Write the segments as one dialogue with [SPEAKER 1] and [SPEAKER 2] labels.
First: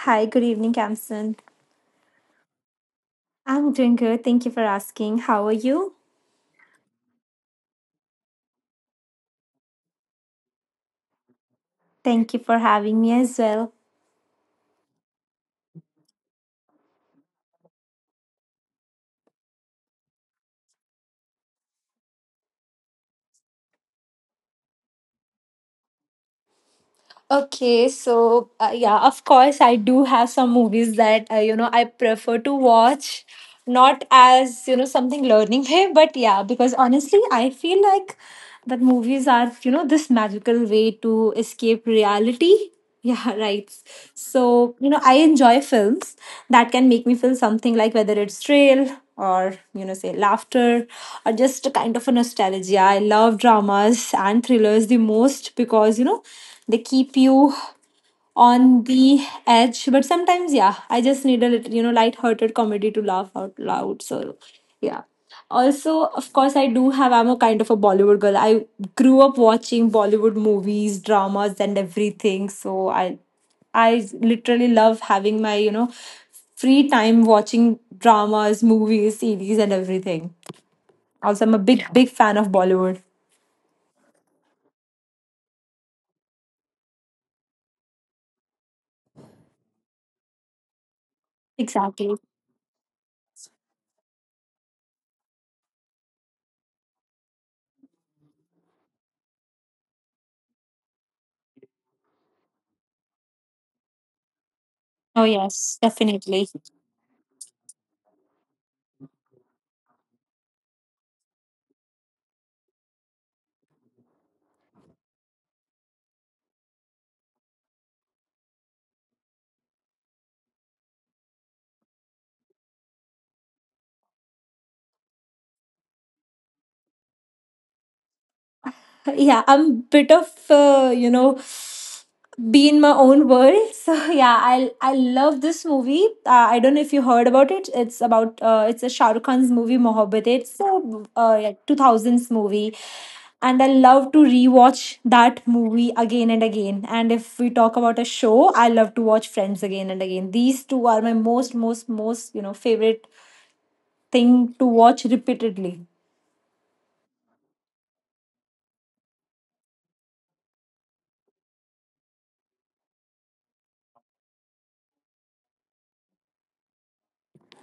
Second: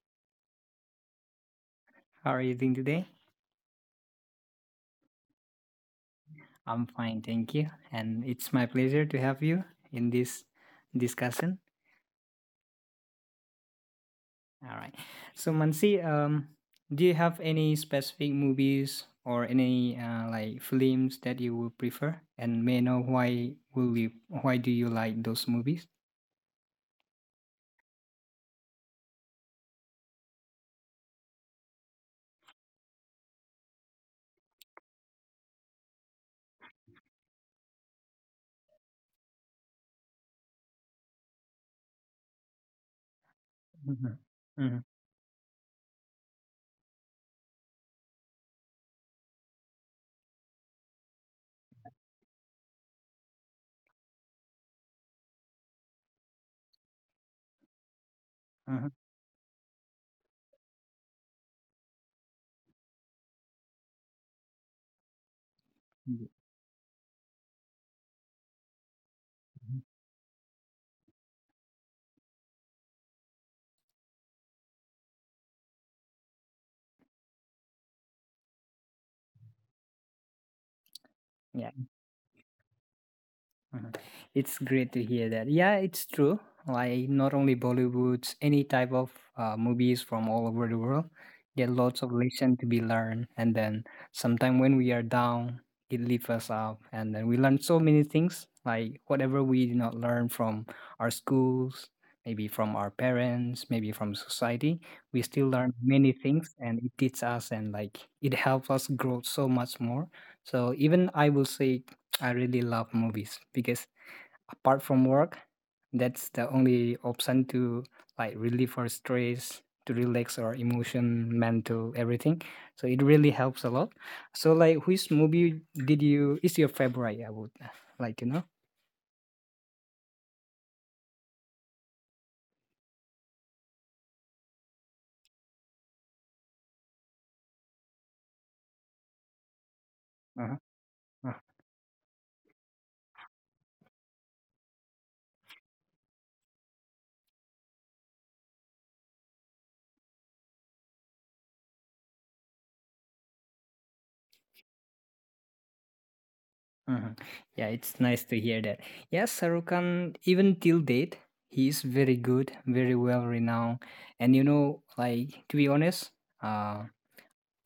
[SPEAKER 1] Hi, good evening, Kamsan.
[SPEAKER 2] How are you doing today?
[SPEAKER 1] I'm doing good. Thank you for asking. How are you?
[SPEAKER 2] I'm fine, thank you. And it's my pleasure to have you in this discussion.
[SPEAKER 1] Thank you for having me as well.
[SPEAKER 2] All right. So Mansi, do you have any specific movies or any like films that you would prefer? And may I know why do you like those movies?
[SPEAKER 1] Okay, of course, I do have some movies that I prefer to watch, not as something learning way, but yeah, because honestly, I feel like that movies are this magical way to escape reality. Yeah, right.
[SPEAKER 2] Mm-hmm.
[SPEAKER 1] So,
[SPEAKER 2] Mm-hmm.
[SPEAKER 1] I enjoy films that can make me feel something, like whether it's thrill or, say laughter, or just a kind of a nostalgia. I love dramas and thrillers the most because, they keep you on the edge. But sometimes, yeah, I just need a little light-hearted comedy to laugh out loud. So yeah, also of course I do have, I'm a kind of a Bollywood girl. I grew up
[SPEAKER 2] Mm-hmm.
[SPEAKER 1] watching Bollywood movies, dramas and everything, so I literally love having my free time watching dramas, movies, series and everything. Also I'm a big, yeah, big fan of Bollywood.
[SPEAKER 2] Mhm. It's great to hear that. Yeah, it's true. Like not only Bollywoods, any type of movies from all over the world, there are lots of lesson to be learned. And then sometime when we are down, it lifts us up, and then we learn so many things. Like whatever we did not learn from our schools, maybe from our parents, maybe from society, we still learn many things, and it teaches us and like it helps us grow so much more. So even I will say I really love movies because apart from work, that's the only option to like relieve our stress, to relax our emotion, mental, everything. So it really helps a lot. So like which movie did you is your favorite? I would like to know.
[SPEAKER 1] Yeah, I'm bit of be in my own world. So yeah, I love this movie. I don't know if you heard about it. It's about it's a Shah Rukh Khan's movie, Mohabbat.
[SPEAKER 2] Uh-huh.
[SPEAKER 1] It's a
[SPEAKER 2] uh,
[SPEAKER 1] yeah, 2000s movie, and I love to rewatch that movie again and again. And if we talk about a show, I love to watch Friends again and again. These two are my most, most, most favorite thing to watch repeatedly.
[SPEAKER 2] Mhm. Yeah, it's nice to hear that. Yes, Sarukan, even till date, he is very good, very well renowned. And you know, like to be honest, uh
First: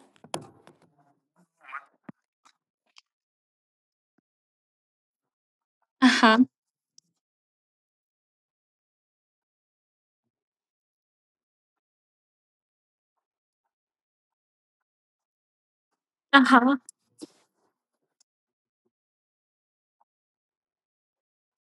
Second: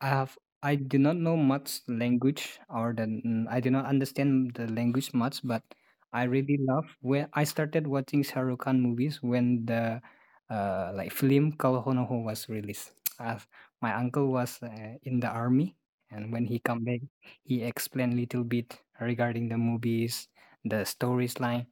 [SPEAKER 2] I do not know much language I do not understand the language much, but I
[SPEAKER 1] Uh-huh.
[SPEAKER 2] really love where I started watching Shahrukh Khan movies when the like film Kalhonoho was released. I My uncle was in the army, and when he
[SPEAKER 1] Uh-huh.
[SPEAKER 2] come back, he explained little bit regarding the movies, the stories line.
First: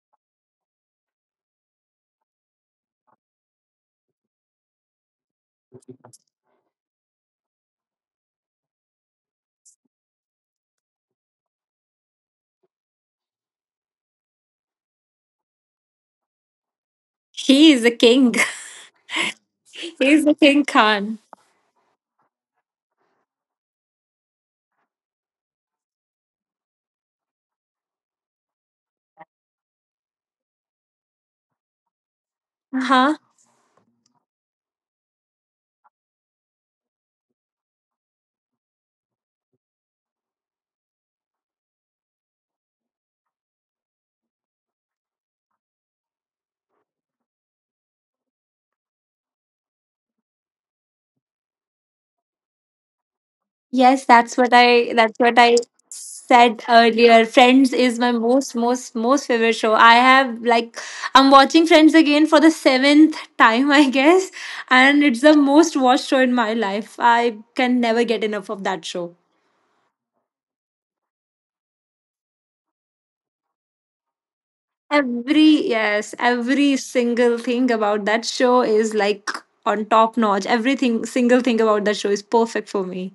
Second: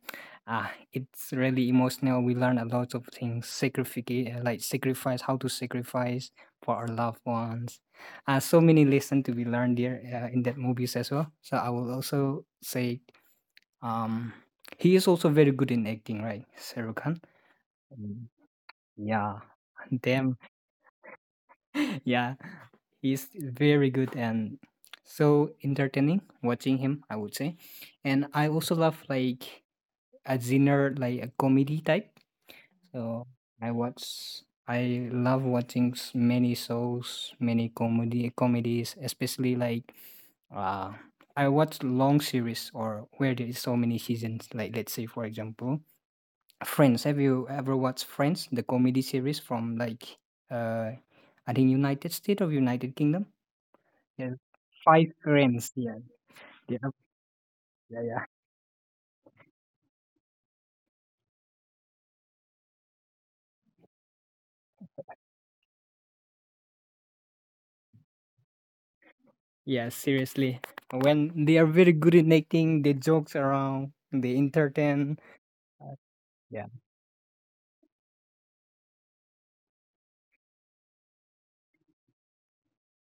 [SPEAKER 2] Ah, it's really emotional. We learn a lot of things, sacrifice, like sacrifice, how to sacrifice for our loved ones, so many lesson to be learned there, in that movies as well. So I will also say, um, he is also very good in acting, right, Shahrukh Khan?
[SPEAKER 1] He is a
[SPEAKER 2] Mm.
[SPEAKER 1] king.
[SPEAKER 2] Yeah,
[SPEAKER 1] He's the
[SPEAKER 2] damn,
[SPEAKER 1] King Khan.
[SPEAKER 2] yeah, he's very good and so entertaining watching him. I would say, and I also love like a genre like a comedy type.
[SPEAKER 1] Uh-huh.
[SPEAKER 2] So I watch. I love watching many shows, many comedy comedies, especially like uh I watch long series or where there is so many seasons. Like let's say for example, Friends. Have you ever watched Friends, the comedy series from like uh I think United States of United Kingdom?
[SPEAKER 1] Yes,
[SPEAKER 2] Yeah,
[SPEAKER 1] that's what I
[SPEAKER 2] five
[SPEAKER 1] that's what I
[SPEAKER 2] friends. Yeah,
[SPEAKER 1] said
[SPEAKER 2] yeah,
[SPEAKER 1] earlier. Friends is
[SPEAKER 2] yeah,
[SPEAKER 1] my
[SPEAKER 2] yeah.
[SPEAKER 1] most, most, most favorite show. I have like, I'm watching Friends again for the seventh time, I guess, and it's the most watched show in my life. I can never get enough of that show.
[SPEAKER 2] Yeah, seriously. When they are very good in acting, they jokes around, they entertain.
[SPEAKER 1] Every single thing about that show is like on top notch. Everything single thing about that show is perfect for me.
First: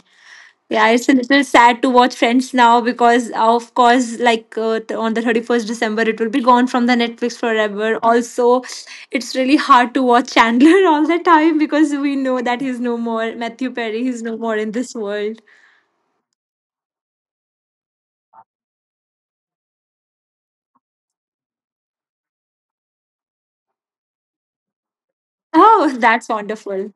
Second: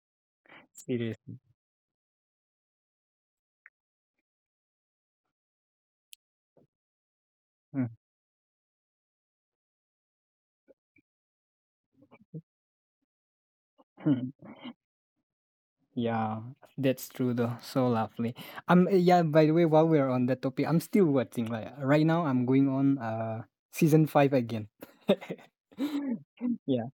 [SPEAKER 1] Yeah, it's a
[SPEAKER 2] Seriously.
[SPEAKER 1] little sad to watch Friends now because, of course, like on the 31st December, it will be gone from the Netflix
[SPEAKER 2] Mhm.
[SPEAKER 1] forever. Also, it's really hard to watch Chandler all the time because we know that he's no more. Matthew Perry, he's no more in this world.
[SPEAKER 2] Yeah, that's true though. So lovely. Yeah, by the way, while we're on that topic, I'm still watching. Like right now, I'm going on season 5 again.
[SPEAKER 1] Oh, that's
[SPEAKER 2] Yeah,
[SPEAKER 1] wonderful.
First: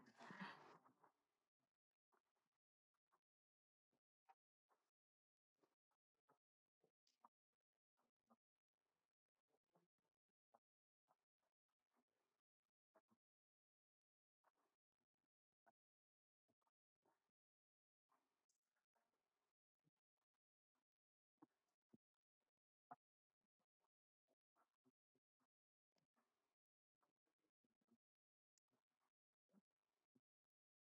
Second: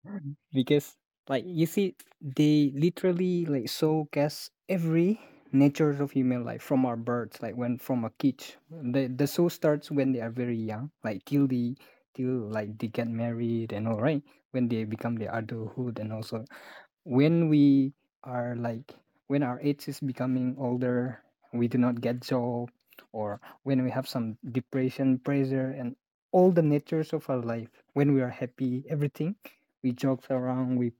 [SPEAKER 2] because like you see, they literally like showcase every natures of human life from our birds, like when from a cage. The show starts when they are very young, like till like they get married and all right, when they become the adulthood and also when we are like when our age is becoming older, we do not get job, or when we have some depression pressure, and all the natures of our life, when we are happy, everything, we joke around, we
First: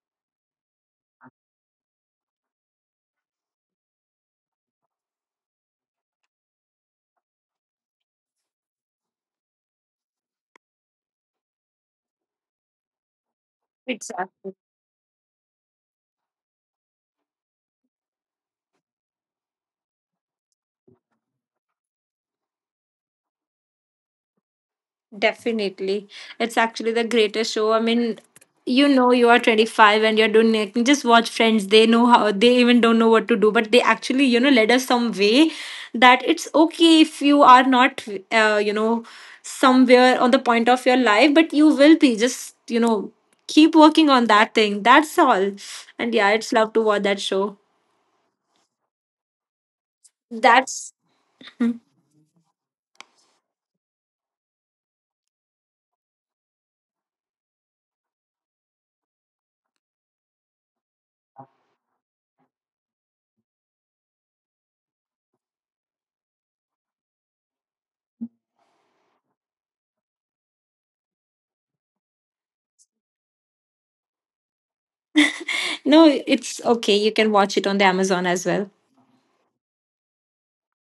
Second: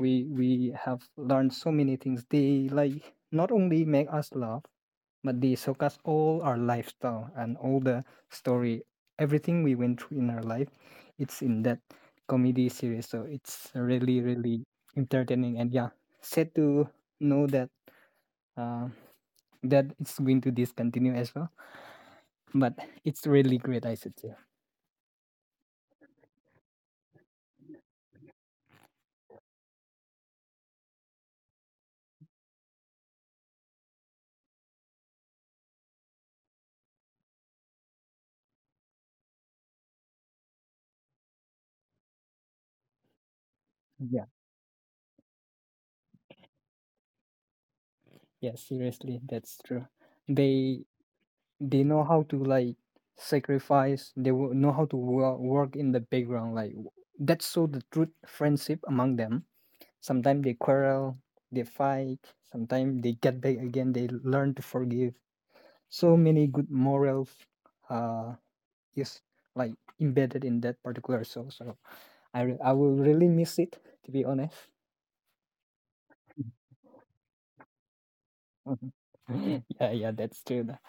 [SPEAKER 2] we have learned so many things. They like not only make us laugh, but they showcase all our lifestyle and all the story, everything we went through in our life. It's in that comedy series, so it's really, really entertaining. And yeah, sad to know uh, that it's going to discontinue as well, but it's really great, I should say.
[SPEAKER 1] Definitely. It's actually the greatest show. I mean, you are 25 and you're doing it. Just watch Friends. They know how, they even don't know what to do, but they actually, led us some way that it's okay if you are not, uh, you know, somewhere on the point of your life, but you will be. Just, keep working on
[SPEAKER 2] Yeah,
[SPEAKER 1] that thing. That's all. And yeah, it's love to watch that show.
[SPEAKER 2] yeah, seriously, that's true. They
[SPEAKER 1] That's,
[SPEAKER 2] they know how to like sacrifice. They know how to work in the background. Like that show the truth friendship among them. Sometimes they quarrel, they fight, sometimes they get back again, they learn to forgive. So many good morals uh is like embedded in that particular show. So I will really miss it, to be honest.
[SPEAKER 1] no, it's okay. You can watch it on the Amazon as well.
[SPEAKER 2] Mhm. Yeah, yeah, that's true.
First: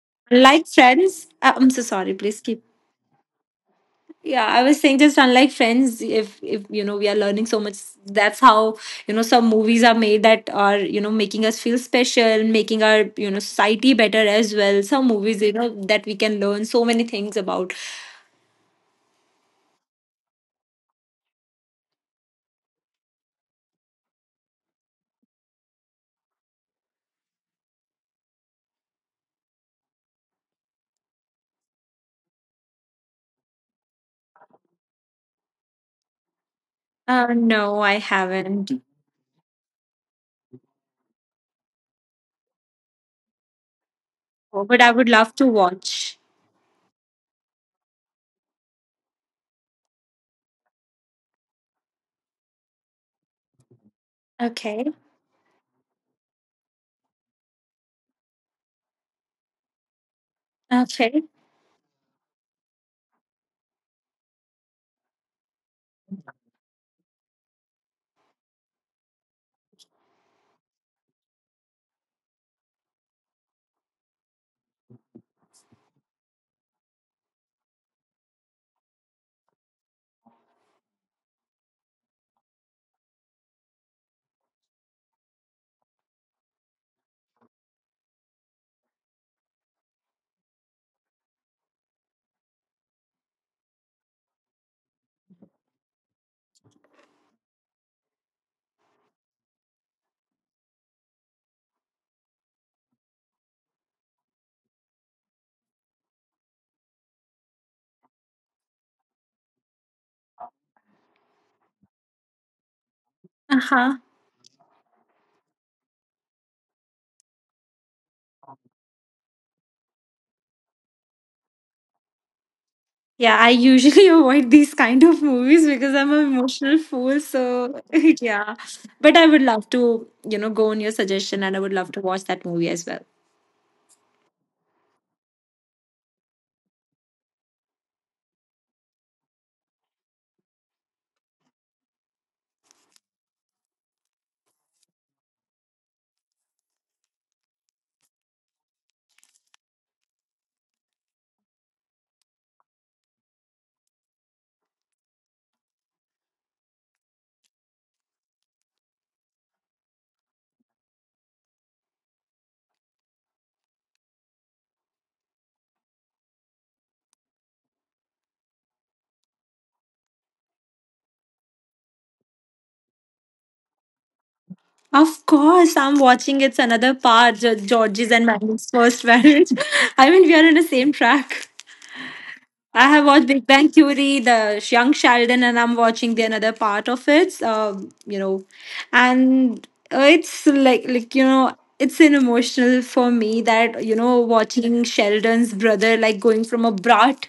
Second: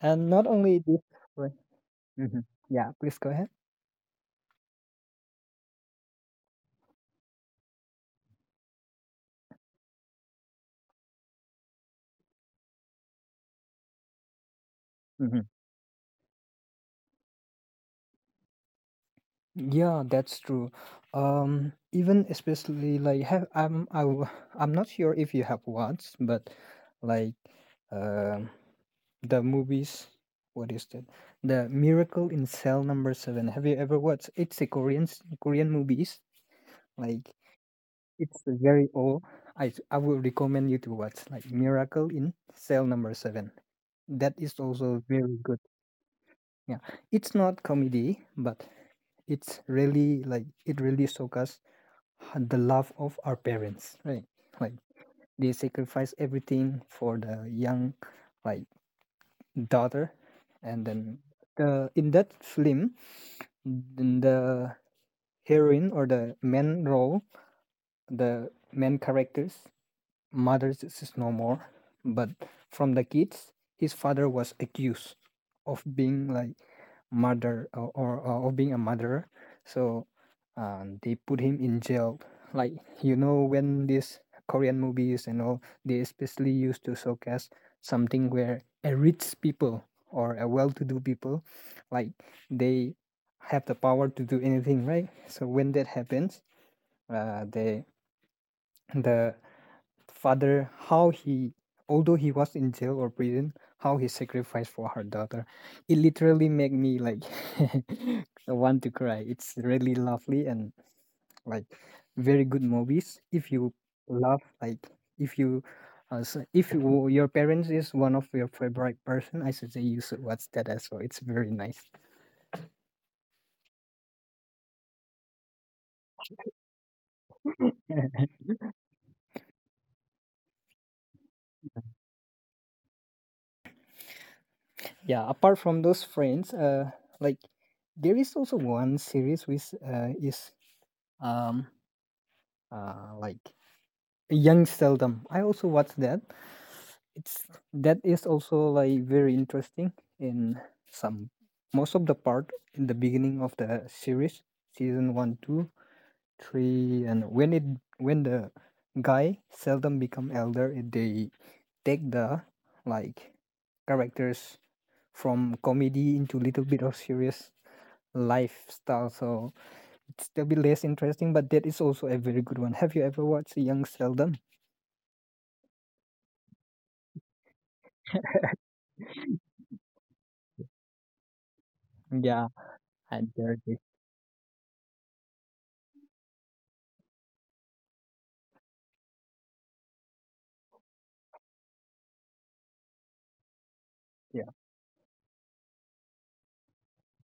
[SPEAKER 2] And not
[SPEAKER 1] Like
[SPEAKER 2] only this,
[SPEAKER 1] Friends,
[SPEAKER 2] but-
[SPEAKER 1] I'm so sorry. Please
[SPEAKER 2] Mhm.
[SPEAKER 1] keep.
[SPEAKER 2] Yeah, please go ahead.
[SPEAKER 1] Yeah, I was saying just unlike Friends, if we are learning so much, that's how some movies are made that are making us feel special, making our society better as well. Some movies
[SPEAKER 2] Mhm.
[SPEAKER 1] that we can learn so many things about.
[SPEAKER 2] Yeah, that's true. Even especially like have I'm I'm not sure if you have watched, but like um. the movies, what is that, the miracle in Cell No. 7? Have you ever watched? It's a korean movies, like
[SPEAKER 1] No, I
[SPEAKER 2] it's
[SPEAKER 1] haven't.
[SPEAKER 2] very old. I will recommend you to watch like miracle in Cell No. 7. That is
[SPEAKER 1] Oh, but I
[SPEAKER 2] also
[SPEAKER 1] would love
[SPEAKER 2] very
[SPEAKER 1] to
[SPEAKER 2] good.
[SPEAKER 1] watch.
[SPEAKER 2] Yeah, it's not comedy, but it's really like it really shows us, the love of our parents, right? Like
[SPEAKER 1] Okay,
[SPEAKER 2] they sacrifice everything for the young, like daughter. And then
[SPEAKER 1] okay,
[SPEAKER 2] the in that film, then the heroine, or the main characters, Mothers is no more, but from the kids, his father was accused of being like murder, or of being a murderer. So they put him in jail. Like you know, when these Korean movies and all, they especially used to showcase something where a rich people or a well-to-do people, like they have the power to do anything, right? So when that happens, uh, they the father, how he, although he was in jail or prison, how he sacrificed for her daughter. It literally made me like want to cry. It's really lovely, and like very good movies. If
[SPEAKER 1] uh
[SPEAKER 2] you
[SPEAKER 1] huh.
[SPEAKER 2] love like if you if you, your parents is one of your favorite person, I suggest you should watch that as well. It's very nice.
[SPEAKER 1] Yeah, I usually avoid these kind of movies because I'm an emotional fool. So yeah, but I would love to go on your suggestion, and I would love to watch that movie as well.
[SPEAKER 2] Yeah, apart from those friends, like there is also one series which is um like Young Seldom. I also watched that. It's That is also like very interesting in some most of the part in the beginning of the series, season one, two, three, and when the guy seldom become elder, they take the like characters from comedy into little bit of serious lifestyle. So it's still be less interesting, but that is also a very good one. Have you ever watched Young Seldom?
[SPEAKER 1] Of course, I'm watching. It's another part, Georgie's and Maggie's first marriage. I mean, we are on the same track.
[SPEAKER 2] Yeah.
[SPEAKER 1] I have watched
[SPEAKER 2] And
[SPEAKER 1] Big Bang
[SPEAKER 2] dirty.
[SPEAKER 1] Theory, the Young Sheldon, and I'm watching the another part of it. You know, and it's like it's an emotional for me that
[SPEAKER 2] Yeah.
[SPEAKER 1] watching Sheldon's brother like going from a brat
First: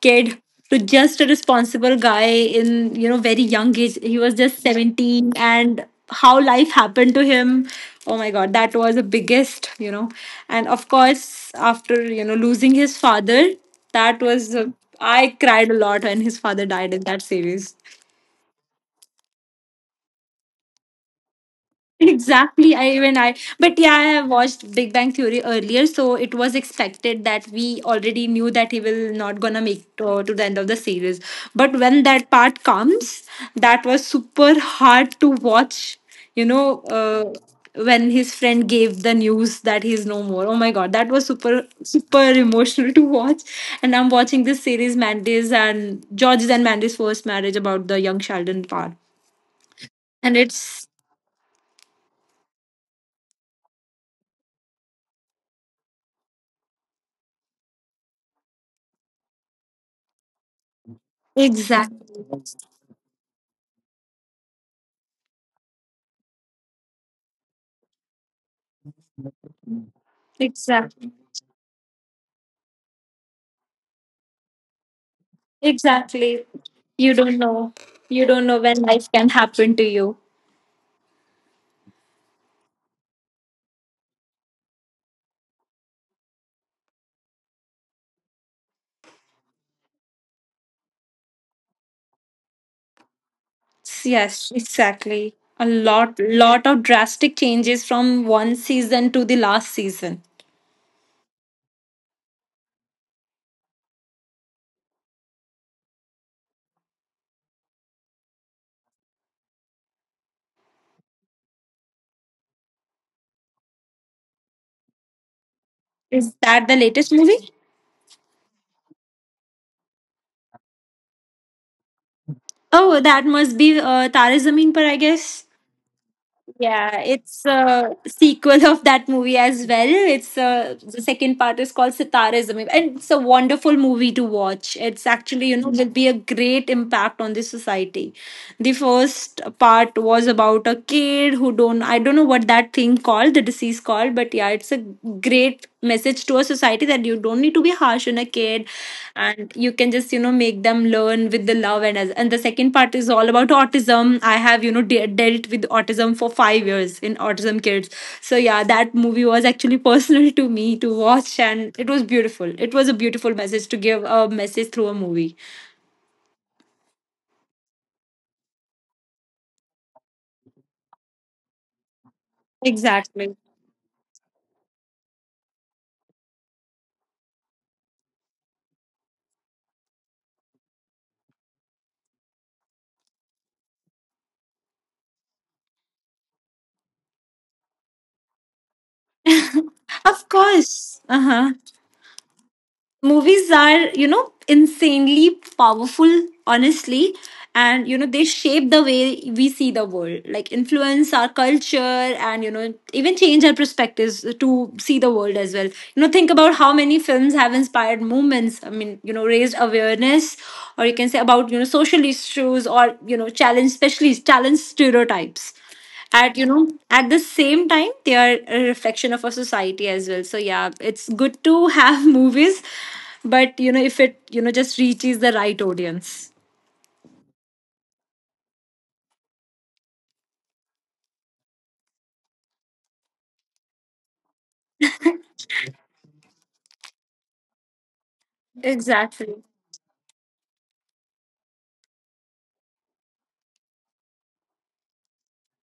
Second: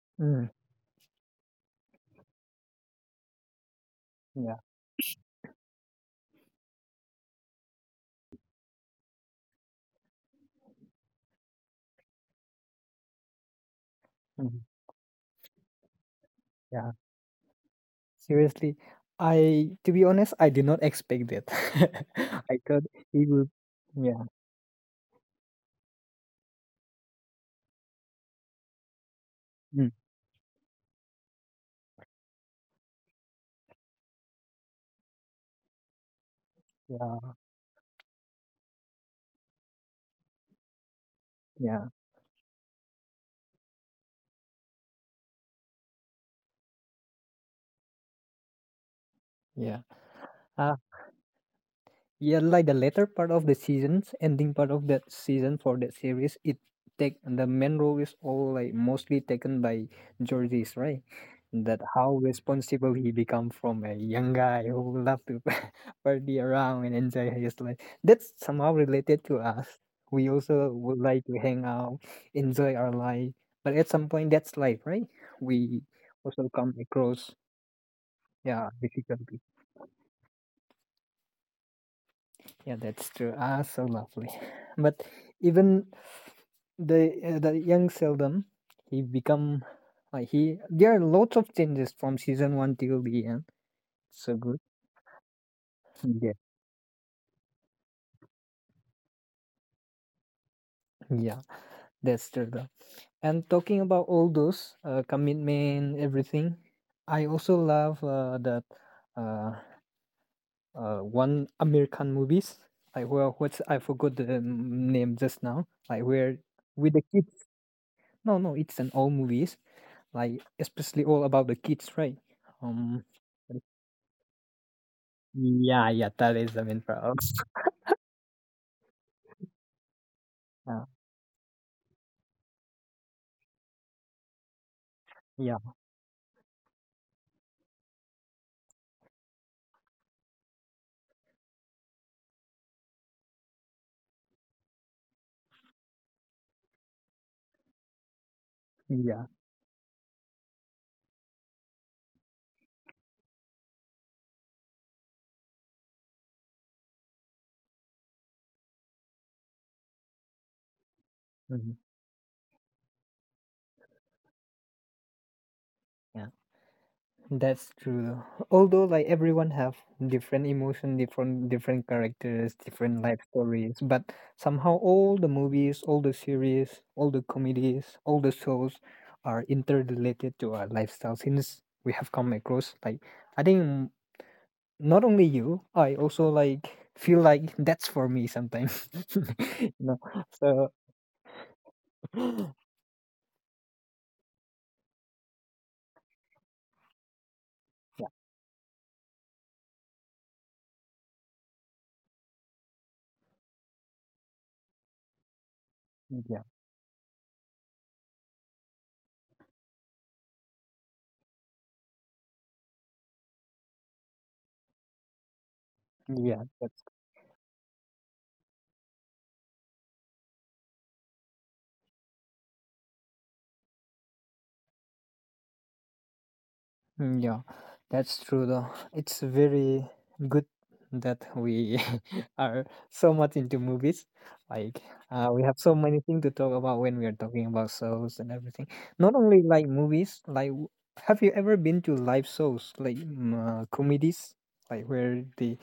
[SPEAKER 1] kid
[SPEAKER 2] Mm,
[SPEAKER 1] to just a responsible guy in very young age. He was
[SPEAKER 2] yeah.
[SPEAKER 1] just 17, and how life happened to him. Oh my God, that was the biggest and of course after losing his father. That was,
[SPEAKER 2] Mhm.
[SPEAKER 1] I cried a lot when his father
[SPEAKER 2] Yeah.
[SPEAKER 1] died in that series.
[SPEAKER 2] Seriously, I to be honest, I did not expect that. I
[SPEAKER 1] Exactly
[SPEAKER 2] thought
[SPEAKER 1] I even I
[SPEAKER 2] he would.
[SPEAKER 1] But yeah, I
[SPEAKER 2] Yeah.
[SPEAKER 1] have watched Big Bang Theory earlier, so it was expected that we already knew that he will not gonna make
[SPEAKER 2] Mm,
[SPEAKER 1] to the end of the series. But when that part comes, that was super hard to watch. you know uh,
[SPEAKER 2] yeah.
[SPEAKER 1] when his friend gave the news that he's no more, oh my god, that was super
[SPEAKER 2] Yeah.
[SPEAKER 1] super emotional to watch. And I'm watching this series, Mandy's and George's and Mandy's first marriage, about the Young Sheldon part,
[SPEAKER 2] Yeah.
[SPEAKER 1] and it's,
[SPEAKER 2] Yeah, like the latter part of the seasons, ending part of that season for that series, it take the main role is all like mostly taken by Georges, right? That how
[SPEAKER 1] exactly,
[SPEAKER 2] responsible he become from a young guy who love to party around and enjoy his life. That's somehow related to us. We also would
[SPEAKER 1] exactly.
[SPEAKER 2] like to hang out, enjoy our life, but at some point that's life, right? We
[SPEAKER 1] Exactly.
[SPEAKER 2] also come
[SPEAKER 1] You don't
[SPEAKER 2] across,
[SPEAKER 1] know. You don't know when
[SPEAKER 2] yeah,
[SPEAKER 1] life can
[SPEAKER 2] difficulty.
[SPEAKER 1] happen to you.
[SPEAKER 2] Yeah, that's true. Ah, so lovely. But even the young seldom he become like he. There are lots of changes from season one till the end. So
[SPEAKER 1] Yes,
[SPEAKER 2] good.
[SPEAKER 1] exactly. A
[SPEAKER 2] Yeah,
[SPEAKER 1] lot of drastic changes from one season to the last season.
[SPEAKER 2] yeah, that's true though. And talking about all those commitment, everything, I also love that uh, one American movies. Like well, what's I forgot the name just now. Like
[SPEAKER 1] Is
[SPEAKER 2] where
[SPEAKER 1] that the
[SPEAKER 2] with the
[SPEAKER 1] latest
[SPEAKER 2] kids.
[SPEAKER 1] movie?
[SPEAKER 2] No, no, it's an old movies, like especially all about the kids, right?
[SPEAKER 1] Oh,
[SPEAKER 2] Um,
[SPEAKER 1] that must be Tare Zameen Par, I guess.
[SPEAKER 2] Yeah, yeah, that is the main
[SPEAKER 1] Yeah,
[SPEAKER 2] problem.
[SPEAKER 1] it's a sequel of that movie as well. It's
[SPEAKER 2] Yeah,
[SPEAKER 1] the second part is called Sitare Zameen, and it's a wonderful movie to watch. It's actually
[SPEAKER 2] yeah,
[SPEAKER 1] will be a great impact on the society. The first part was about a kid who don't I don't know what that thing called, the disease called, but yeah, it's a great message to a society that you don't need to be harsh on a kid,
[SPEAKER 2] yeah,
[SPEAKER 1] and you can just make them learn with the love. And as, and the second part is all about autism. I have dealt with autism for 5 years in autism kids. So yeah, that movie was actually personal to me to watch, and
[SPEAKER 2] mhm,
[SPEAKER 1] it was beautiful. It was a beautiful message to give a message through a movie.
[SPEAKER 2] yeah. That's true. Though. Although like everyone have different emotion, different characters, different life
[SPEAKER 1] Exactly.
[SPEAKER 2] stories, but somehow all the movies, all the series, all the comedies, all the shows are interrelated to our lifestyle. Since we have come across like I think, not only you, I also like feel like that's for me sometimes. you know,
[SPEAKER 1] Of
[SPEAKER 2] so
[SPEAKER 1] course. Uh-huh. Movies are insanely powerful, honestly. And they shape the way we see the world, like influence our culture, and even change our perspectives to see the world as well. Think
[SPEAKER 2] yeah,
[SPEAKER 1] about how many films have inspired movements. I mean, raised awareness, or you can say about social issues, or challenge, especially challenge stereotypes. At,
[SPEAKER 2] yeah, that's
[SPEAKER 1] at the same time, they are a reflection of our society as well. So yeah, it's good to have movies, but if it just reaches the right audience.
[SPEAKER 2] yeah, that's true though. It's very good that we are so much into movies. Like we have so many things to talk about when we are talking about shows and everything. Not
[SPEAKER 1] Exactly.
[SPEAKER 2] only like movies, like have you ever been to live shows like comedies, like where they.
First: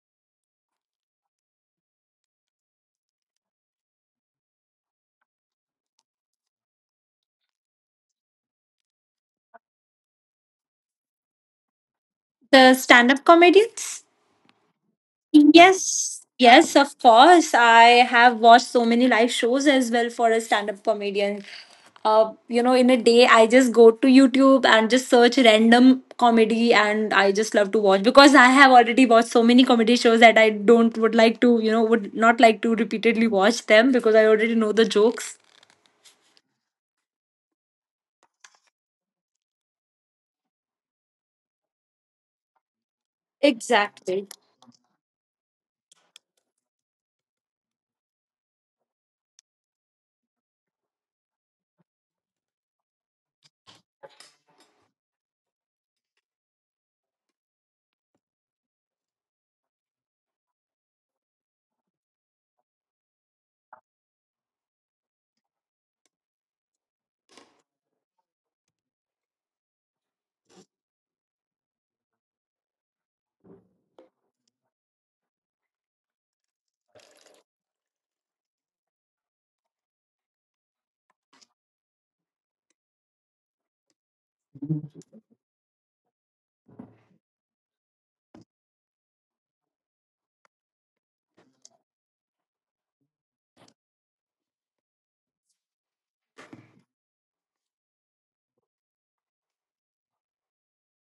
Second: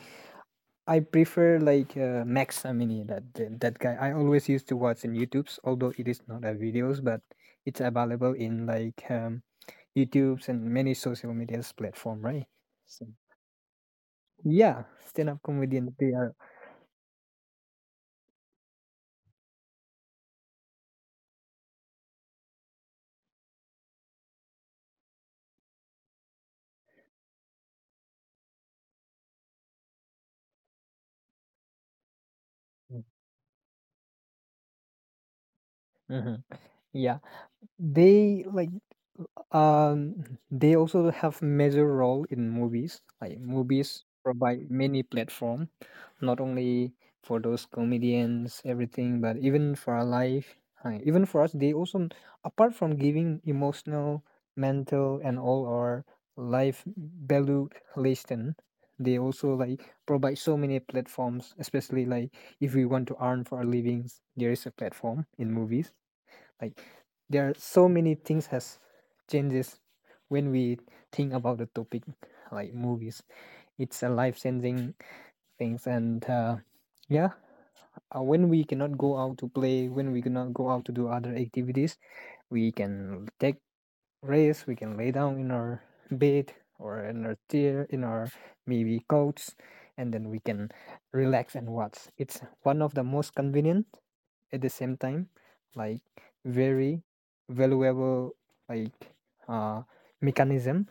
[SPEAKER 2] I prefer like Max Amini, that guy. I always used to watch in YouTube's, although it is not a videos, but it's available in like YouTube's and many social medias platform, right?
[SPEAKER 1] The stand
[SPEAKER 2] So
[SPEAKER 1] up comedians?
[SPEAKER 2] yeah, stand up comedians.
[SPEAKER 1] Yes,
[SPEAKER 2] They are,
[SPEAKER 1] yes, of course. I have watched so many live shows as well for a stand up comedian. In a day, I just go to YouTube and just search random comedy, and I just love to watch because I have already watched so many comedy shows that I don't would like to, would not like to repeatedly watch them because I already know the jokes.
[SPEAKER 2] Mhm. Yeah, they like Um, they also have major role in movies. Like movies
[SPEAKER 1] Exactly.
[SPEAKER 2] provide many platform, not only for those comedians, everything, but even for our life, even for us. They also, apart from giving emotional, mental, and all our life value lesson, they also like provide so many platforms. Especially like if we want to earn for our livings, there is a platform in movies, like there are so many things has changes when we think about the topic like movies. It's a life changing things and yeah when we cannot go out to play, when we cannot go out to do other activities, we can take rest. We can lay down in our bed or in our chair, in our maybe couch, and then we can relax and watch. It's one of the most convenient, at the same time, like very valuable, like uh, mechanism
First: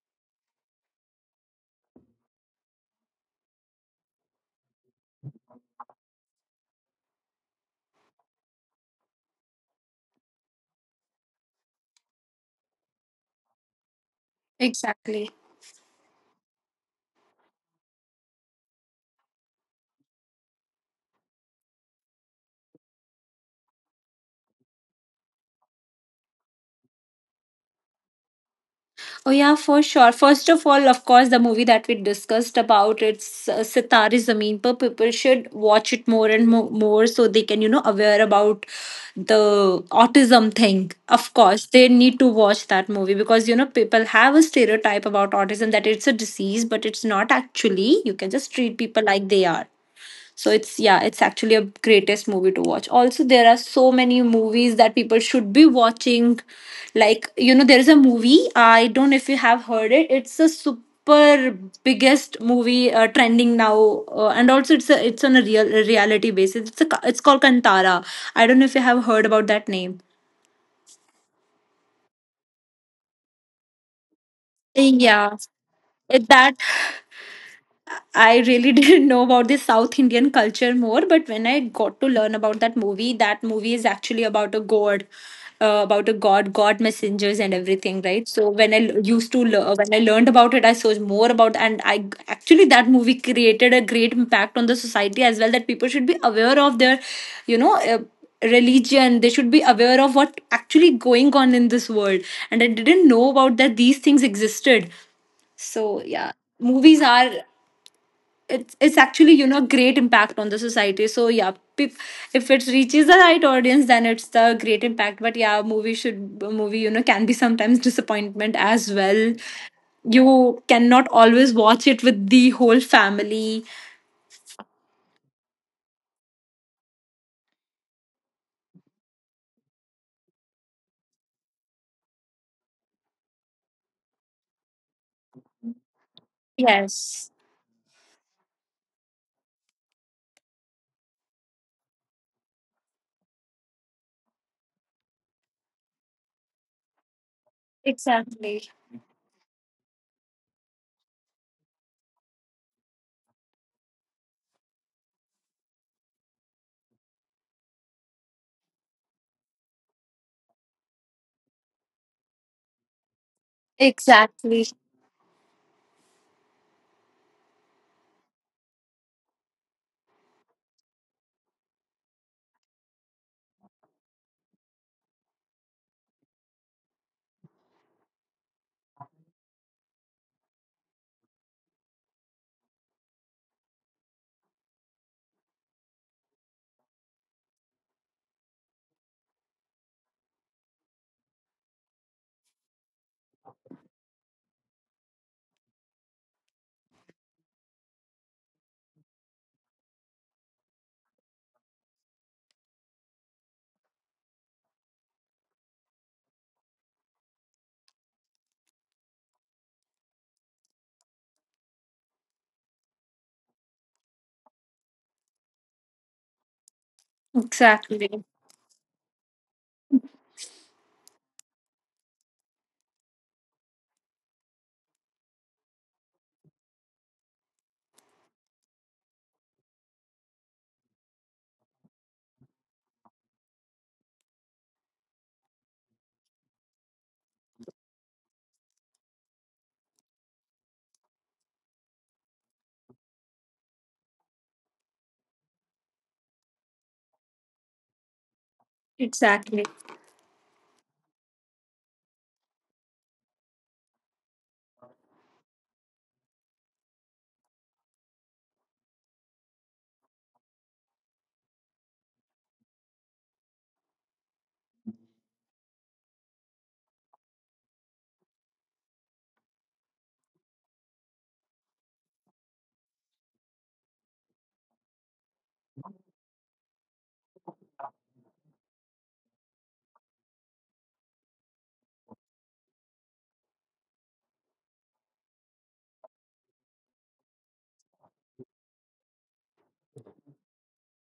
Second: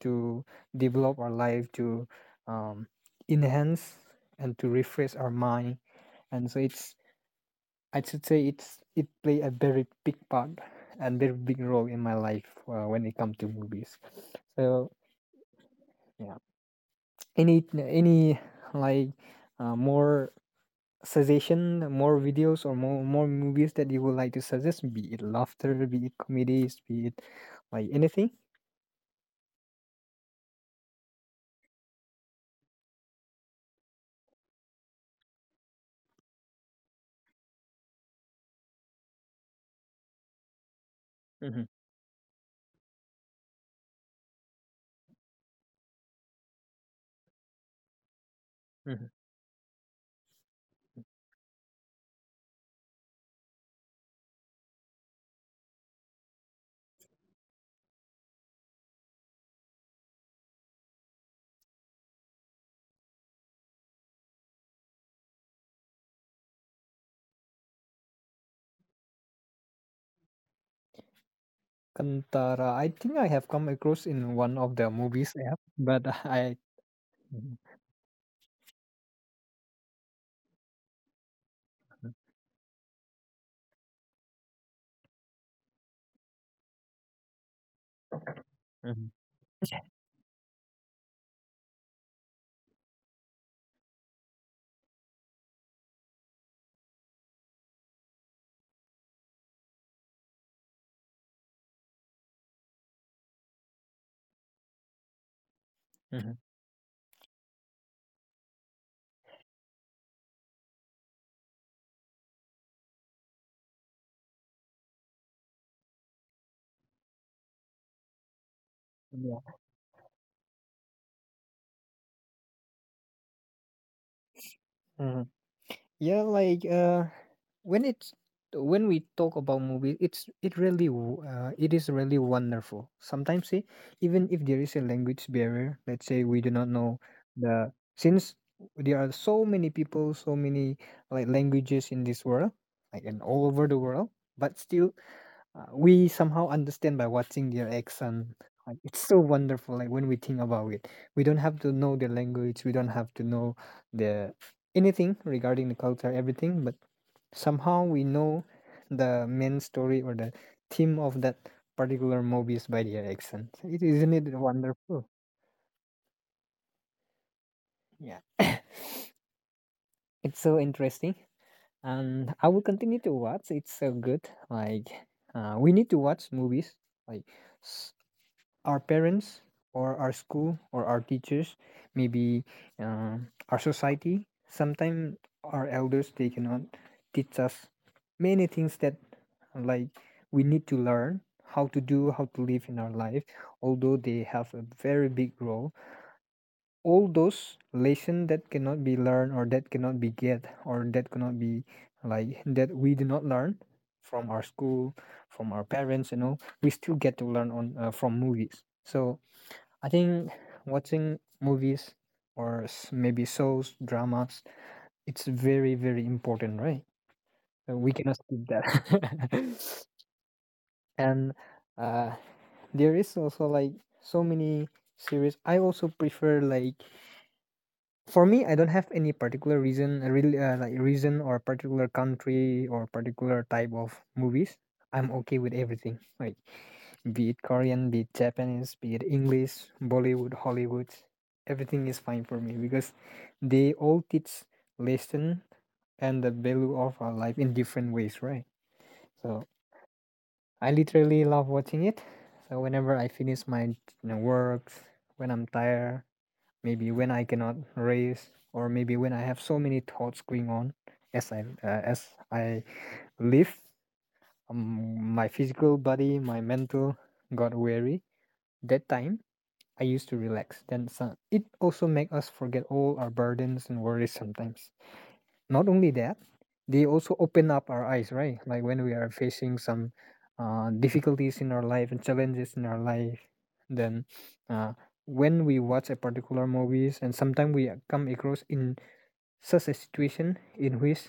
[SPEAKER 2] to develop our life to um, enhance and to refresh our mind. And so it's, I should say it's, it play a very big part and very big role in my life when it comes to movies. So
[SPEAKER 1] Exactly.
[SPEAKER 2] yeah, any like more suggestion, more videos, or more movies that you would like to suggest, be it laughter, be it comedies, be it like anything.
[SPEAKER 1] Oh yeah, for sure. First of all, of course, the movie that we discussed about, it's Sitare Zameen Par. People should watch it more, so they can aware about the autism thing. Of
[SPEAKER 2] Hmm.
[SPEAKER 1] course, they need to watch that movie because people have a stereotype about autism that it's a disease, but it's not actually. You can just treat people
[SPEAKER 2] Hmm.
[SPEAKER 1] like they are. So it's yeah, it's actually a greatest movie to watch. Also, there are so many movies that people should be watching. Like, there is a movie, I don't know if you have heard it. It's a super biggest movie trending now, and also it's it's on a real, a reality basis. It's a it's called Kantara. I don't know if you have heard about that name.
[SPEAKER 2] Kantara, I think I have come across in one of the movies.
[SPEAKER 1] Yeah,
[SPEAKER 2] Yeah, but
[SPEAKER 1] that
[SPEAKER 2] I. Mhm.
[SPEAKER 1] I really didn't know about the South Indian culture more, but when I got to learn about that movie is actually about a god, god messengers and everything, right? So when
[SPEAKER 2] Mhm.
[SPEAKER 1] used to learn, when I learned about it, I saw more about, and actually that movie created a great impact on the society as well. That people should be aware of their, you know. Religion they should be aware of what actually going on in this world and I didn't know about that these things existed so yeah.
[SPEAKER 2] Mhm.
[SPEAKER 1] Movies are, it's actually great impact on the society so yeah. pe- if it reaches the right audience then it's the great impact, but yeah, movie should movie can be sometimes disappointment as well.
[SPEAKER 2] Yeah.
[SPEAKER 1] You cannot always watch it with the whole family.
[SPEAKER 2] Mm-hmm. Yeah, like when it's, when we talk about movies, it's, it really w- it is really wonderful. Sometimes, see, even if there is a language barrier, let's say we do not know
[SPEAKER 1] Yes.
[SPEAKER 2] the, since there are so many people, so many like languages in this world, like and all over the world, but still we somehow understand by watching their accent.
[SPEAKER 1] Exactly.
[SPEAKER 2] Like, it's so wonderful. Like when we think about it, we don't have to know their language. We don't have to know the anything regarding the culture, everything. But somehow we know the main story or the theme of that particular movies by their accent. So, It isn't it
[SPEAKER 1] Exactly.
[SPEAKER 2] wonderful? Yeah, it's so interesting. And I will continue to watch. It's so good. Like we need to watch movies. Like our parents or our school or our teachers, maybe our society. Sometimes our elders, they cannot teach us many things that, like, we need to learn how to do, how to live in our life. Although they have a very big role, all those lesson that cannot be learned or that cannot be get or that cannot be, like, that we do not learn from our school, from our parents, you know, we still get to learn on from movies. So I think watching movies or s- maybe shows, dramas, it's very, very important, right? We
[SPEAKER 1] Exactly.
[SPEAKER 2] cannot skip that. And uh, there is also like so many series. I also prefer, like for me, I don't have any particular reason, really, like reason or particular country or particular type of movies. I'm okay with everything, like, be it Korean, be it Japanese, be it English, Bollywood, Hollywood. Everything is fine for me because they all teach lesson and the value of our life in different ways, right? So
[SPEAKER 1] Exactly.
[SPEAKER 2] I literally love watching it. So whenever I finish my, you know, work, when I'm tired, maybe when I cannot raise, or maybe when I have so many thoughts going on, as I I live, my physical body, my mental got weary. That time I used to relax. Then so, it also make us forget all our burdens and worries sometimes. Not only that, they also open up our eyes, right? Like when we are facing some difficulties in our life and challenges in our life, then uh, when we watch a particular movies, and sometimes we come across in such a situation in which,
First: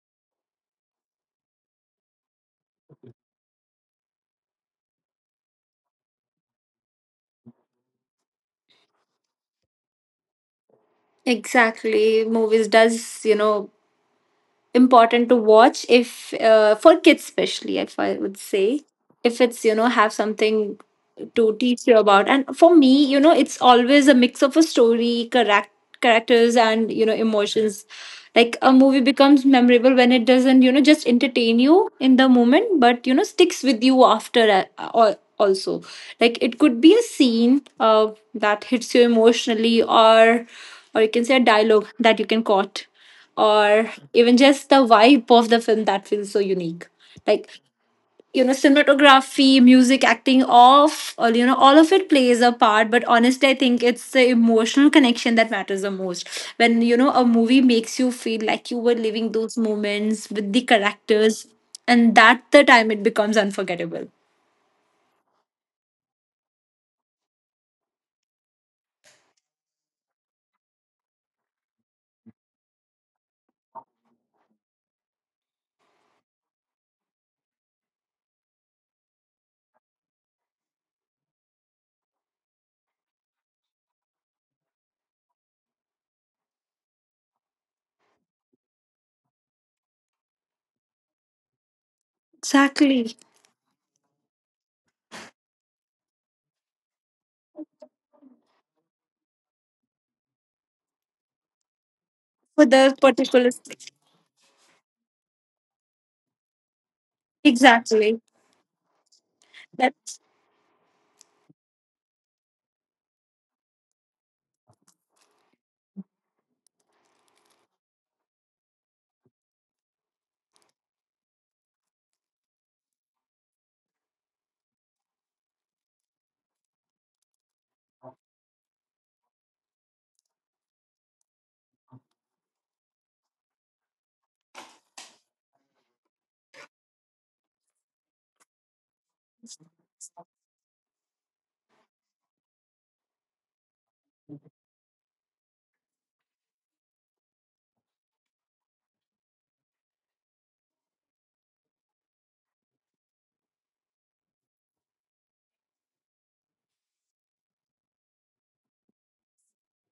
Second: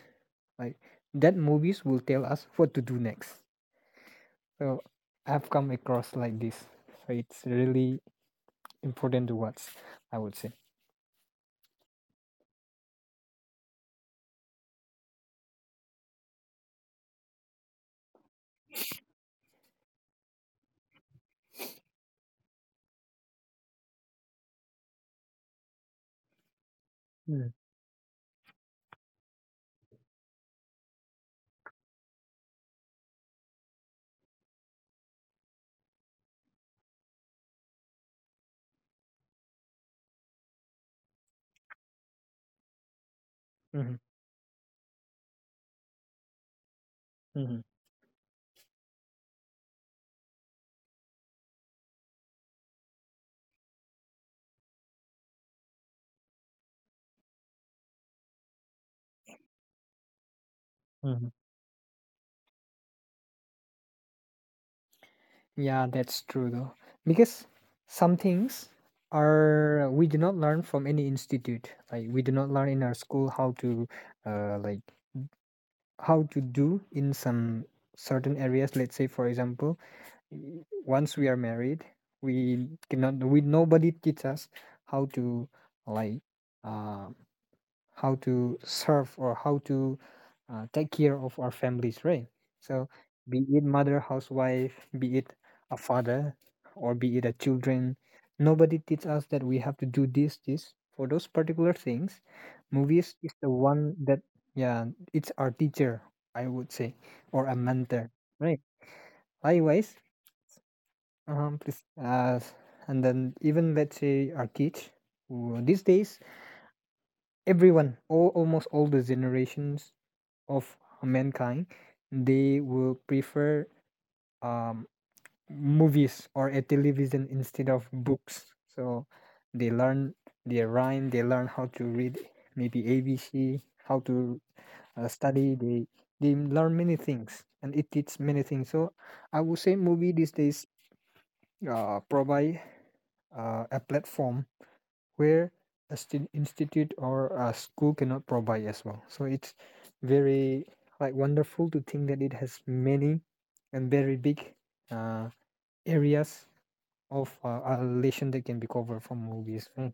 [SPEAKER 2] like, that movies will tell us what to do next. So I've come across like this. So it's really important to watch, I would say.
[SPEAKER 1] Exactly, movies does important to watch, if for kids especially, if I would say, if it's have something to teach you about. And for me, you know, it's always a mix of a story, correct characters and you know emotions. Like a movie becomes memorable when it doesn't just entertain you in the moment but sticks with you after, or also like it could be a scene, that hits you emotionally, or you can say a dialogue that you can quote, or
[SPEAKER 2] Mm-hmm.
[SPEAKER 1] even just the vibe of the film that feels so unique. Like you know, cinematography, music, acting, off all, you know, all of it plays a part, but honestly I think it's the emotional connection that matters the most. When you know a movie makes you feel like you were living those moments with the characters, and that the time it becomes unforgettable.
[SPEAKER 2] Yeah, that's true though. Because some things are, we do not learn from any institute. Like we do not learn in our school how to like how to do in some certain areas. Let's say for example, y- once we are married, we cannot, we nobody teach us how to like uh how to serve or how to take care of our families, right? So,
[SPEAKER 1] Exactly.
[SPEAKER 2] be it mother, housewife, be it a father, or be it a children, nobody teach us that we have to do this, this for those particular things.
[SPEAKER 1] For the
[SPEAKER 2] Movies is the
[SPEAKER 1] particular.
[SPEAKER 2] one that, yeah, it's our teacher, I would say, or a mentor,
[SPEAKER 1] Exactly.
[SPEAKER 2] right? Likewise, please, and then even let's say our kids, who- these days everyone, all, almost all the generations of mankind, they will prefer um, movies or a television instead of books. So they learn their rhyme, they learn how to read maybe ABC, how to study. They learn many things, and it teaches many things. So I would say movie these days provide a platform where a st- institute or a school cannot provide as well. So it's very like wonderful to think that it has many and very big uh, areas of a relation that can be covered from movies. Mm.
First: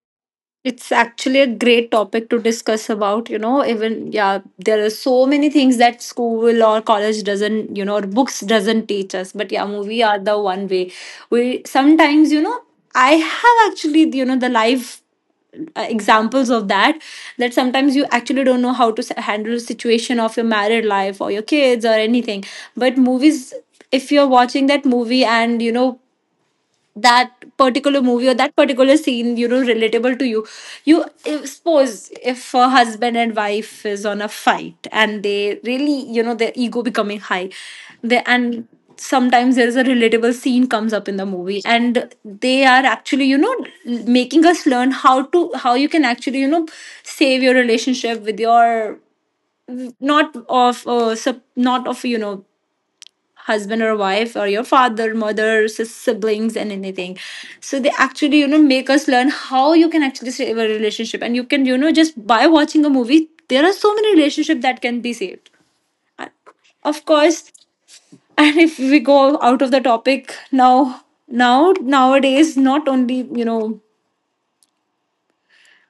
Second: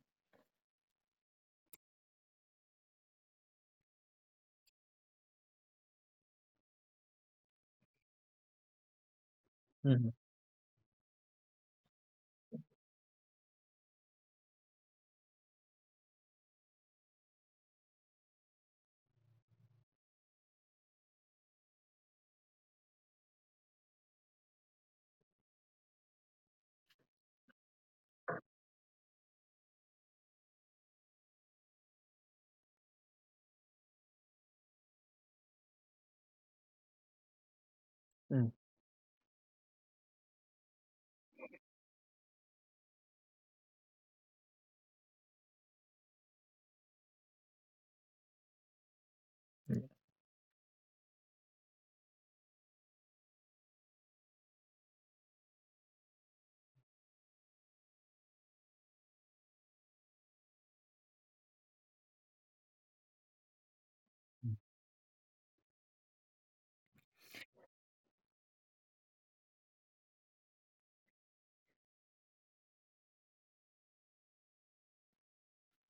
[SPEAKER 1] It's actually a great topic to discuss about, you know, even yeah, there are so many things that school or college doesn't, you know, or books doesn't teach us. But yeah, movie
[SPEAKER 2] Mm-hmm.
[SPEAKER 1] are the one way. We sometimes, you know, I have actually, you know, the live examples of that, that sometimes you actually don't know how to handle the situation of your married life or your kids or anything, but movies, if you're watching that movie and you know that particular movie or that particular scene you know relatable to you, you if, suppose if a husband and wife is on a fight and they really you know their ego becoming high, they and sometimes there is a relatable scene comes up in the movie and they are actually you know making us learn how to, how you can actually you know save your relationship with your, not of not of you know husband or wife or your father, mother, siblings and anything. So they actually you know make us learn how you can actually save a relationship, and you can you know just by watching a movie there are so many relationships that can be saved. And of course and if we go out of the topic now, now nowadays, not only you know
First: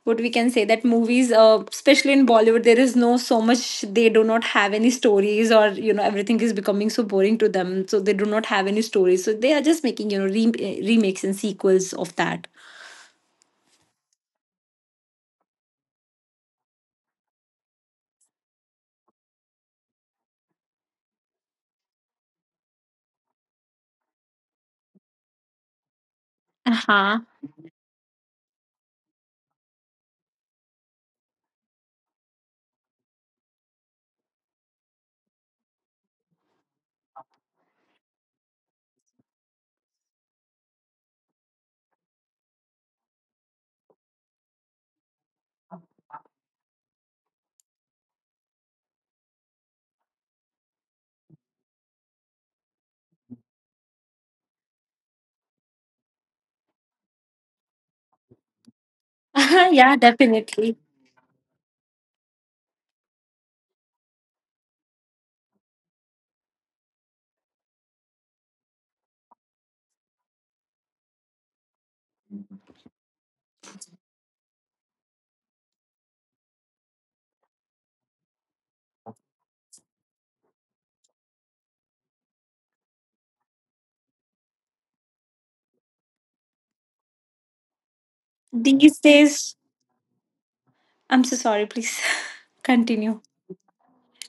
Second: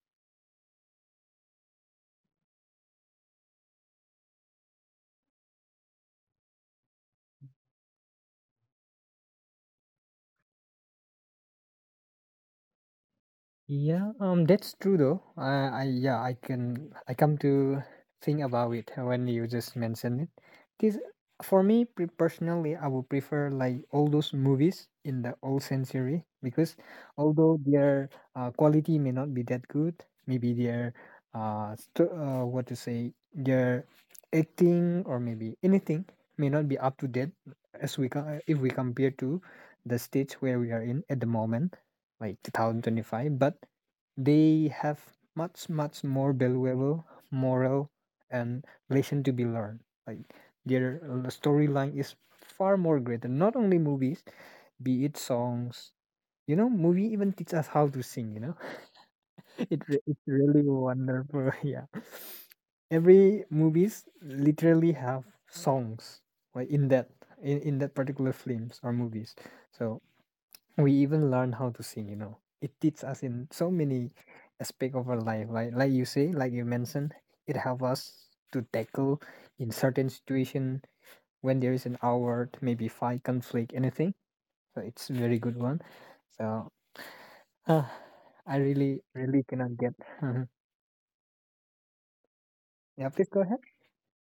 [SPEAKER 1] what we can say that movies, especially in Bollywood there is no so much, they do not have any stories or you know everything is becoming so boring to them, so they do not have any stories, so they are just making you know remakes and sequels of that.
[SPEAKER 2] Yeah, that's true though. I yeah, I can, I come to think about it when you just mentioned it. This for me, pre- personally, I would prefer like all those movies in the old century because
[SPEAKER 1] Uh-huh.
[SPEAKER 2] although their quality may not be that good, maybe their what to say, their acting or maybe anything may not be up to date as we co- if we compare to the stage where we are in at the moment like 2025, but they have much more valuable moral and lesson to be learned, like their storyline is far more greater. Not only movies, be it songs, you know, movie even teach us how to sing, you know. It,
[SPEAKER 1] Yeah,
[SPEAKER 2] re- it's really
[SPEAKER 1] definitely.
[SPEAKER 2] wonderful. Yeah, every movies literally have songs, like in that, in that particular films or movies. So we even learn how to sing, you know. It teaches us in so many aspect of our life, right? Like you say, like you mentioned, it helps us to tackle in certain situation when there is an outward, maybe fight, conflict, anything. So it's very good one. So uh, I
[SPEAKER 1] These
[SPEAKER 2] really, really
[SPEAKER 1] days,
[SPEAKER 2] cannot get. Mhm.
[SPEAKER 1] I'm so sorry, please
[SPEAKER 2] Yeah,
[SPEAKER 1] continue.
[SPEAKER 2] please go ahead.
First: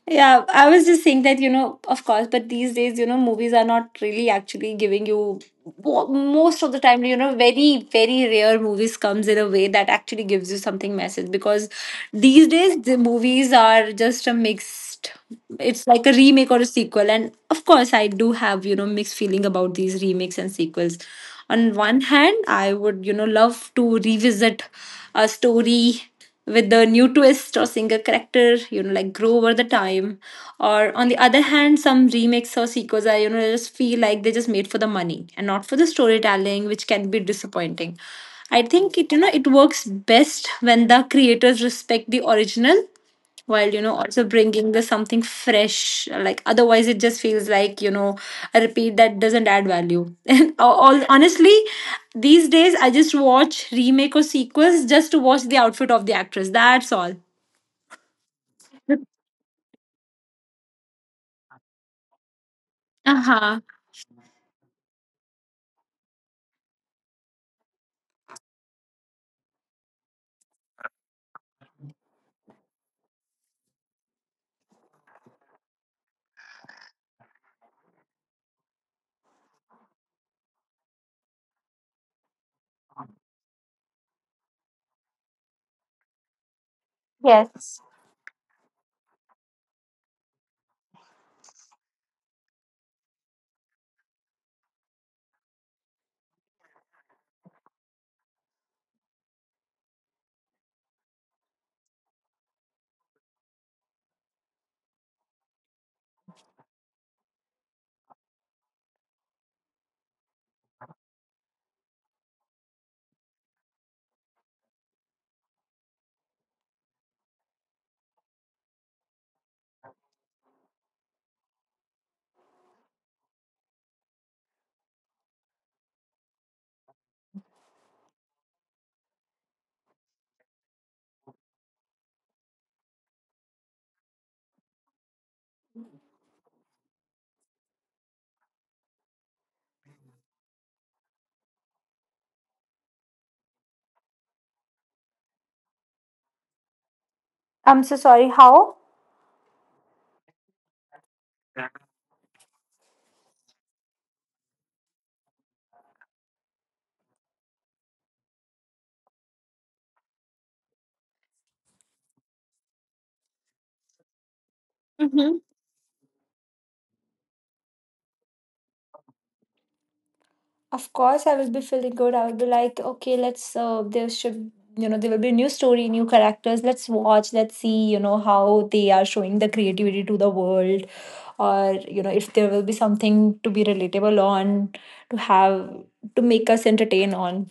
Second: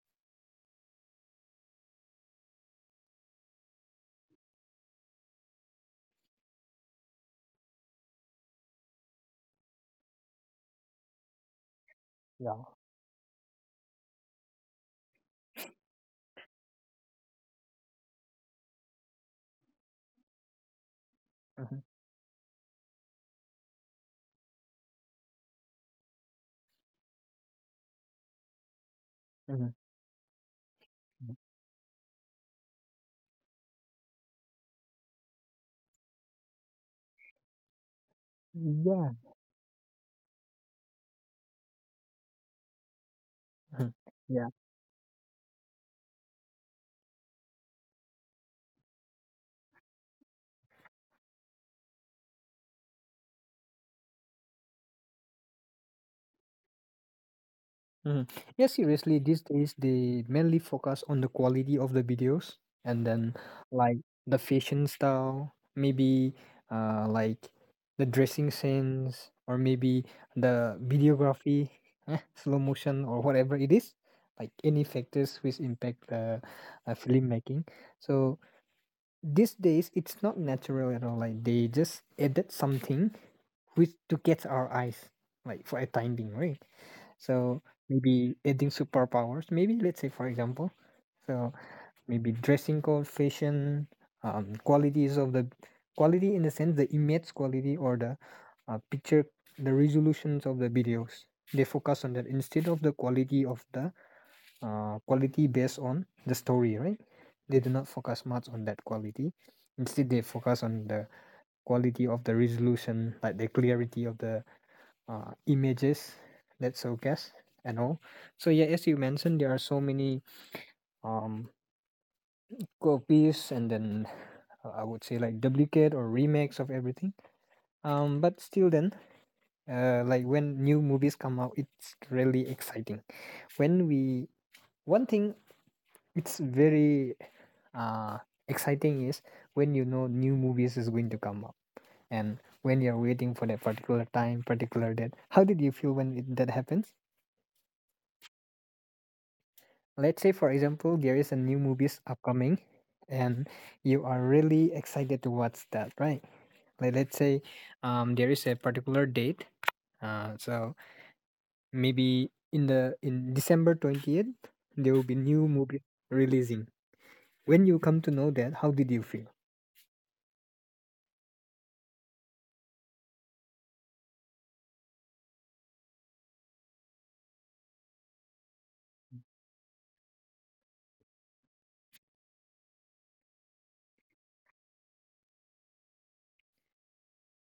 [SPEAKER 1] Yeah, I was just saying that, you know, of course, but these days, you know, movies are not really actually giving you most of the time, you know, very, very rare movies comes in a way that actually gives you something message, because these
[SPEAKER 2] Yeah.
[SPEAKER 1] days the movies are just a mixed, it's like a remake or a sequel. And of course I do have, you know, mixed feeling about these remakes and sequels. On
[SPEAKER 2] Hmm.
[SPEAKER 1] one hand, I would, you know, love to revisit a story with the new twist or single character, you know, like grow over the
[SPEAKER 2] Hmm.
[SPEAKER 1] time. Or on the other hand, some remakes or sequels are, you know, just feel like they just made for the money and not for the storytelling, which can be disappointing. I think it,
[SPEAKER 2] Yeah.
[SPEAKER 1] you know, it works best when the creators respect the original, while you
[SPEAKER 2] Mhm.
[SPEAKER 1] know also bringing the something fresh, like otherwise it just feels like you know a repeat that doesn't add value. And all honestly, these days, I just watch remake or sequels just to watch the outfit of the actress. That's all.
[SPEAKER 2] Mhm. Yeah,
[SPEAKER 1] Uh
[SPEAKER 2] seriously, these days they mainly focus on the quality of the videos, and then
[SPEAKER 1] huh.
[SPEAKER 2] like the fashion style, maybe like the dressing sense, or maybe the videography, eh, slow motion, or whatever it is, like any factors which impact filmmaking. So these days it's not natural at all. Like they just added something which to catch our eyes, like for a time being, right? So
[SPEAKER 1] Yes.
[SPEAKER 2] maybe adding superpowers, maybe let's say for example, so maybe dressing code, fashion, qualities of the quality, in the sense the image quality or the picture, the resolutions of the videos. They focus on that instead of the quality based on the story, right? They do not focus much on that quality. Instead, they focus on the quality of the resolution, like the clarity of the images, let's showcase, and all. So yeah, as you mentioned, there are so many um copies, and then I would say like duplicate or remakes of everything, but still then like when new movies come out, it's really exciting. When we, one thing, it's very uh exciting is when, you know, new movies is going to come up, and when you're waiting for that particular time, particular date, how did you feel when it, that happened?
[SPEAKER 1] I'm so sorry. How?
[SPEAKER 2] Let's say for example there is a new movies upcoming, and you are really excited to watch that, right? Like let's say there is a particular date, so maybe in the, in december 20th there will be
[SPEAKER 1] Mm-hmm.
[SPEAKER 2] new movie releasing. When you come to know that, how did you feel?
[SPEAKER 1] Of course, I will be feeling good. I will be like, okay, let's. There should, you know, there will be new story, new characters. Let's watch. Let's see, you know, how they are showing the creativity to the world, or you know, if there will be something to be relatable on, to have to make us entertain on.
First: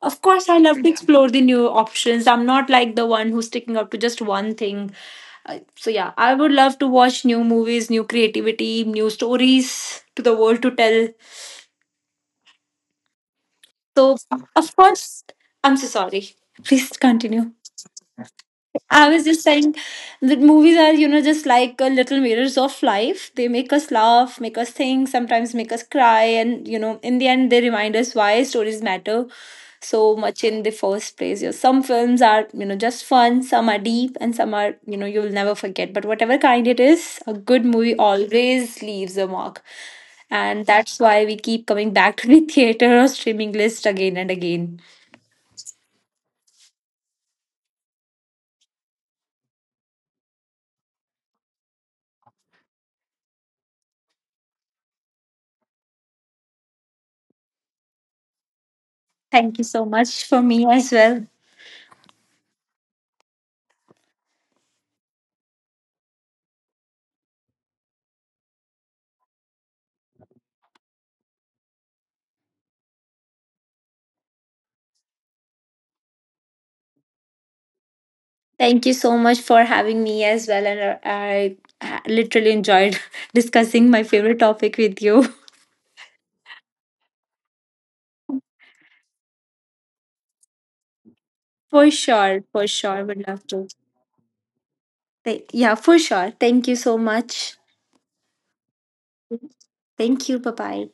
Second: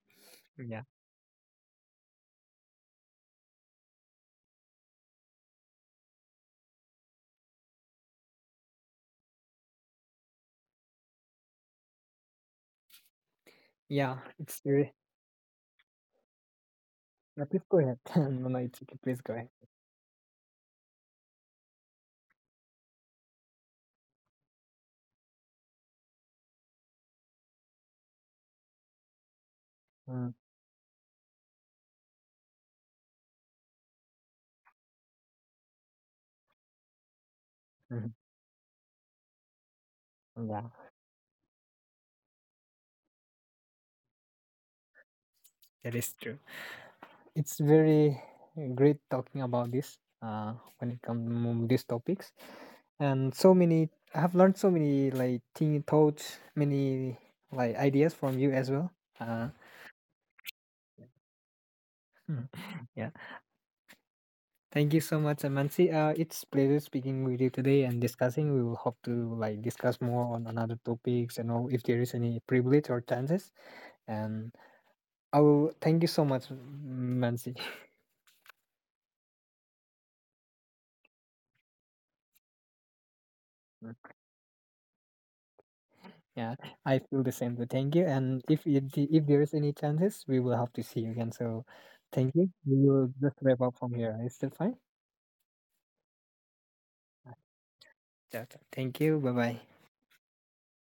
[SPEAKER 1] Of course, I love
[SPEAKER 2] Yeah.
[SPEAKER 1] to explore the new options. I'm not like the one who's sticking up to just one thing. So, yeah, I would love to watch new movies, new creativity, new stories to the world to tell. So,
[SPEAKER 2] Yeah, it's
[SPEAKER 1] of
[SPEAKER 2] very.
[SPEAKER 1] course, I'm so sorry. Please
[SPEAKER 2] Yeah,
[SPEAKER 1] continue.
[SPEAKER 2] please go ahead. No, no, it's okay,
[SPEAKER 1] I
[SPEAKER 2] please
[SPEAKER 1] was
[SPEAKER 2] go
[SPEAKER 1] just
[SPEAKER 2] ahead.
[SPEAKER 1] saying that movies are, you know, just like little mirrors of life. They make us laugh, make us think, sometimes make us cry, and you know, in the end, they remind us why stories matter so
[SPEAKER 2] Mm-hmm.
[SPEAKER 1] much in the first place. You know, some films are, you know, just fun, some are deep, and some are, you know, you'll never forget. But whatever kind it is, a good movie always leaves a mark, and
[SPEAKER 2] Yeah.
[SPEAKER 1] that's why we keep coming back to the theater or streaming list again and again.
[SPEAKER 2] That is true. It's very great talking about this uh, when it comes to these topics. And so many, I have learned so many like thing thoughts, many like ideas from you as well. Uh,
[SPEAKER 1] Thank you so much for me as well.
[SPEAKER 2] mm, yeah. Thank you so much, Amansi. It's pleasure speaking with you today and discussing. We will hope to like discuss more on another topics and all if there is any privilege or chances. And I will thank you so much, Mansi.
[SPEAKER 1] Thank you so much for having me as well. And I literally enjoyed discussing my favorite topic with you.
[SPEAKER 2] Yeah, I feel the same. So thank you. And if you, d- if there's any chances, we will have to see you again. So
[SPEAKER 1] For
[SPEAKER 2] thank
[SPEAKER 1] sure.
[SPEAKER 2] you.
[SPEAKER 1] For
[SPEAKER 2] We
[SPEAKER 1] sure.
[SPEAKER 2] will
[SPEAKER 1] Would
[SPEAKER 2] just
[SPEAKER 1] love
[SPEAKER 2] wrap
[SPEAKER 1] to.
[SPEAKER 2] up from here. Is that fine?
[SPEAKER 1] Yeah, for sure. Thank you so much.
[SPEAKER 2] Yeah. Thank you. Bye bye.
[SPEAKER 1] Thank you. Bye bye.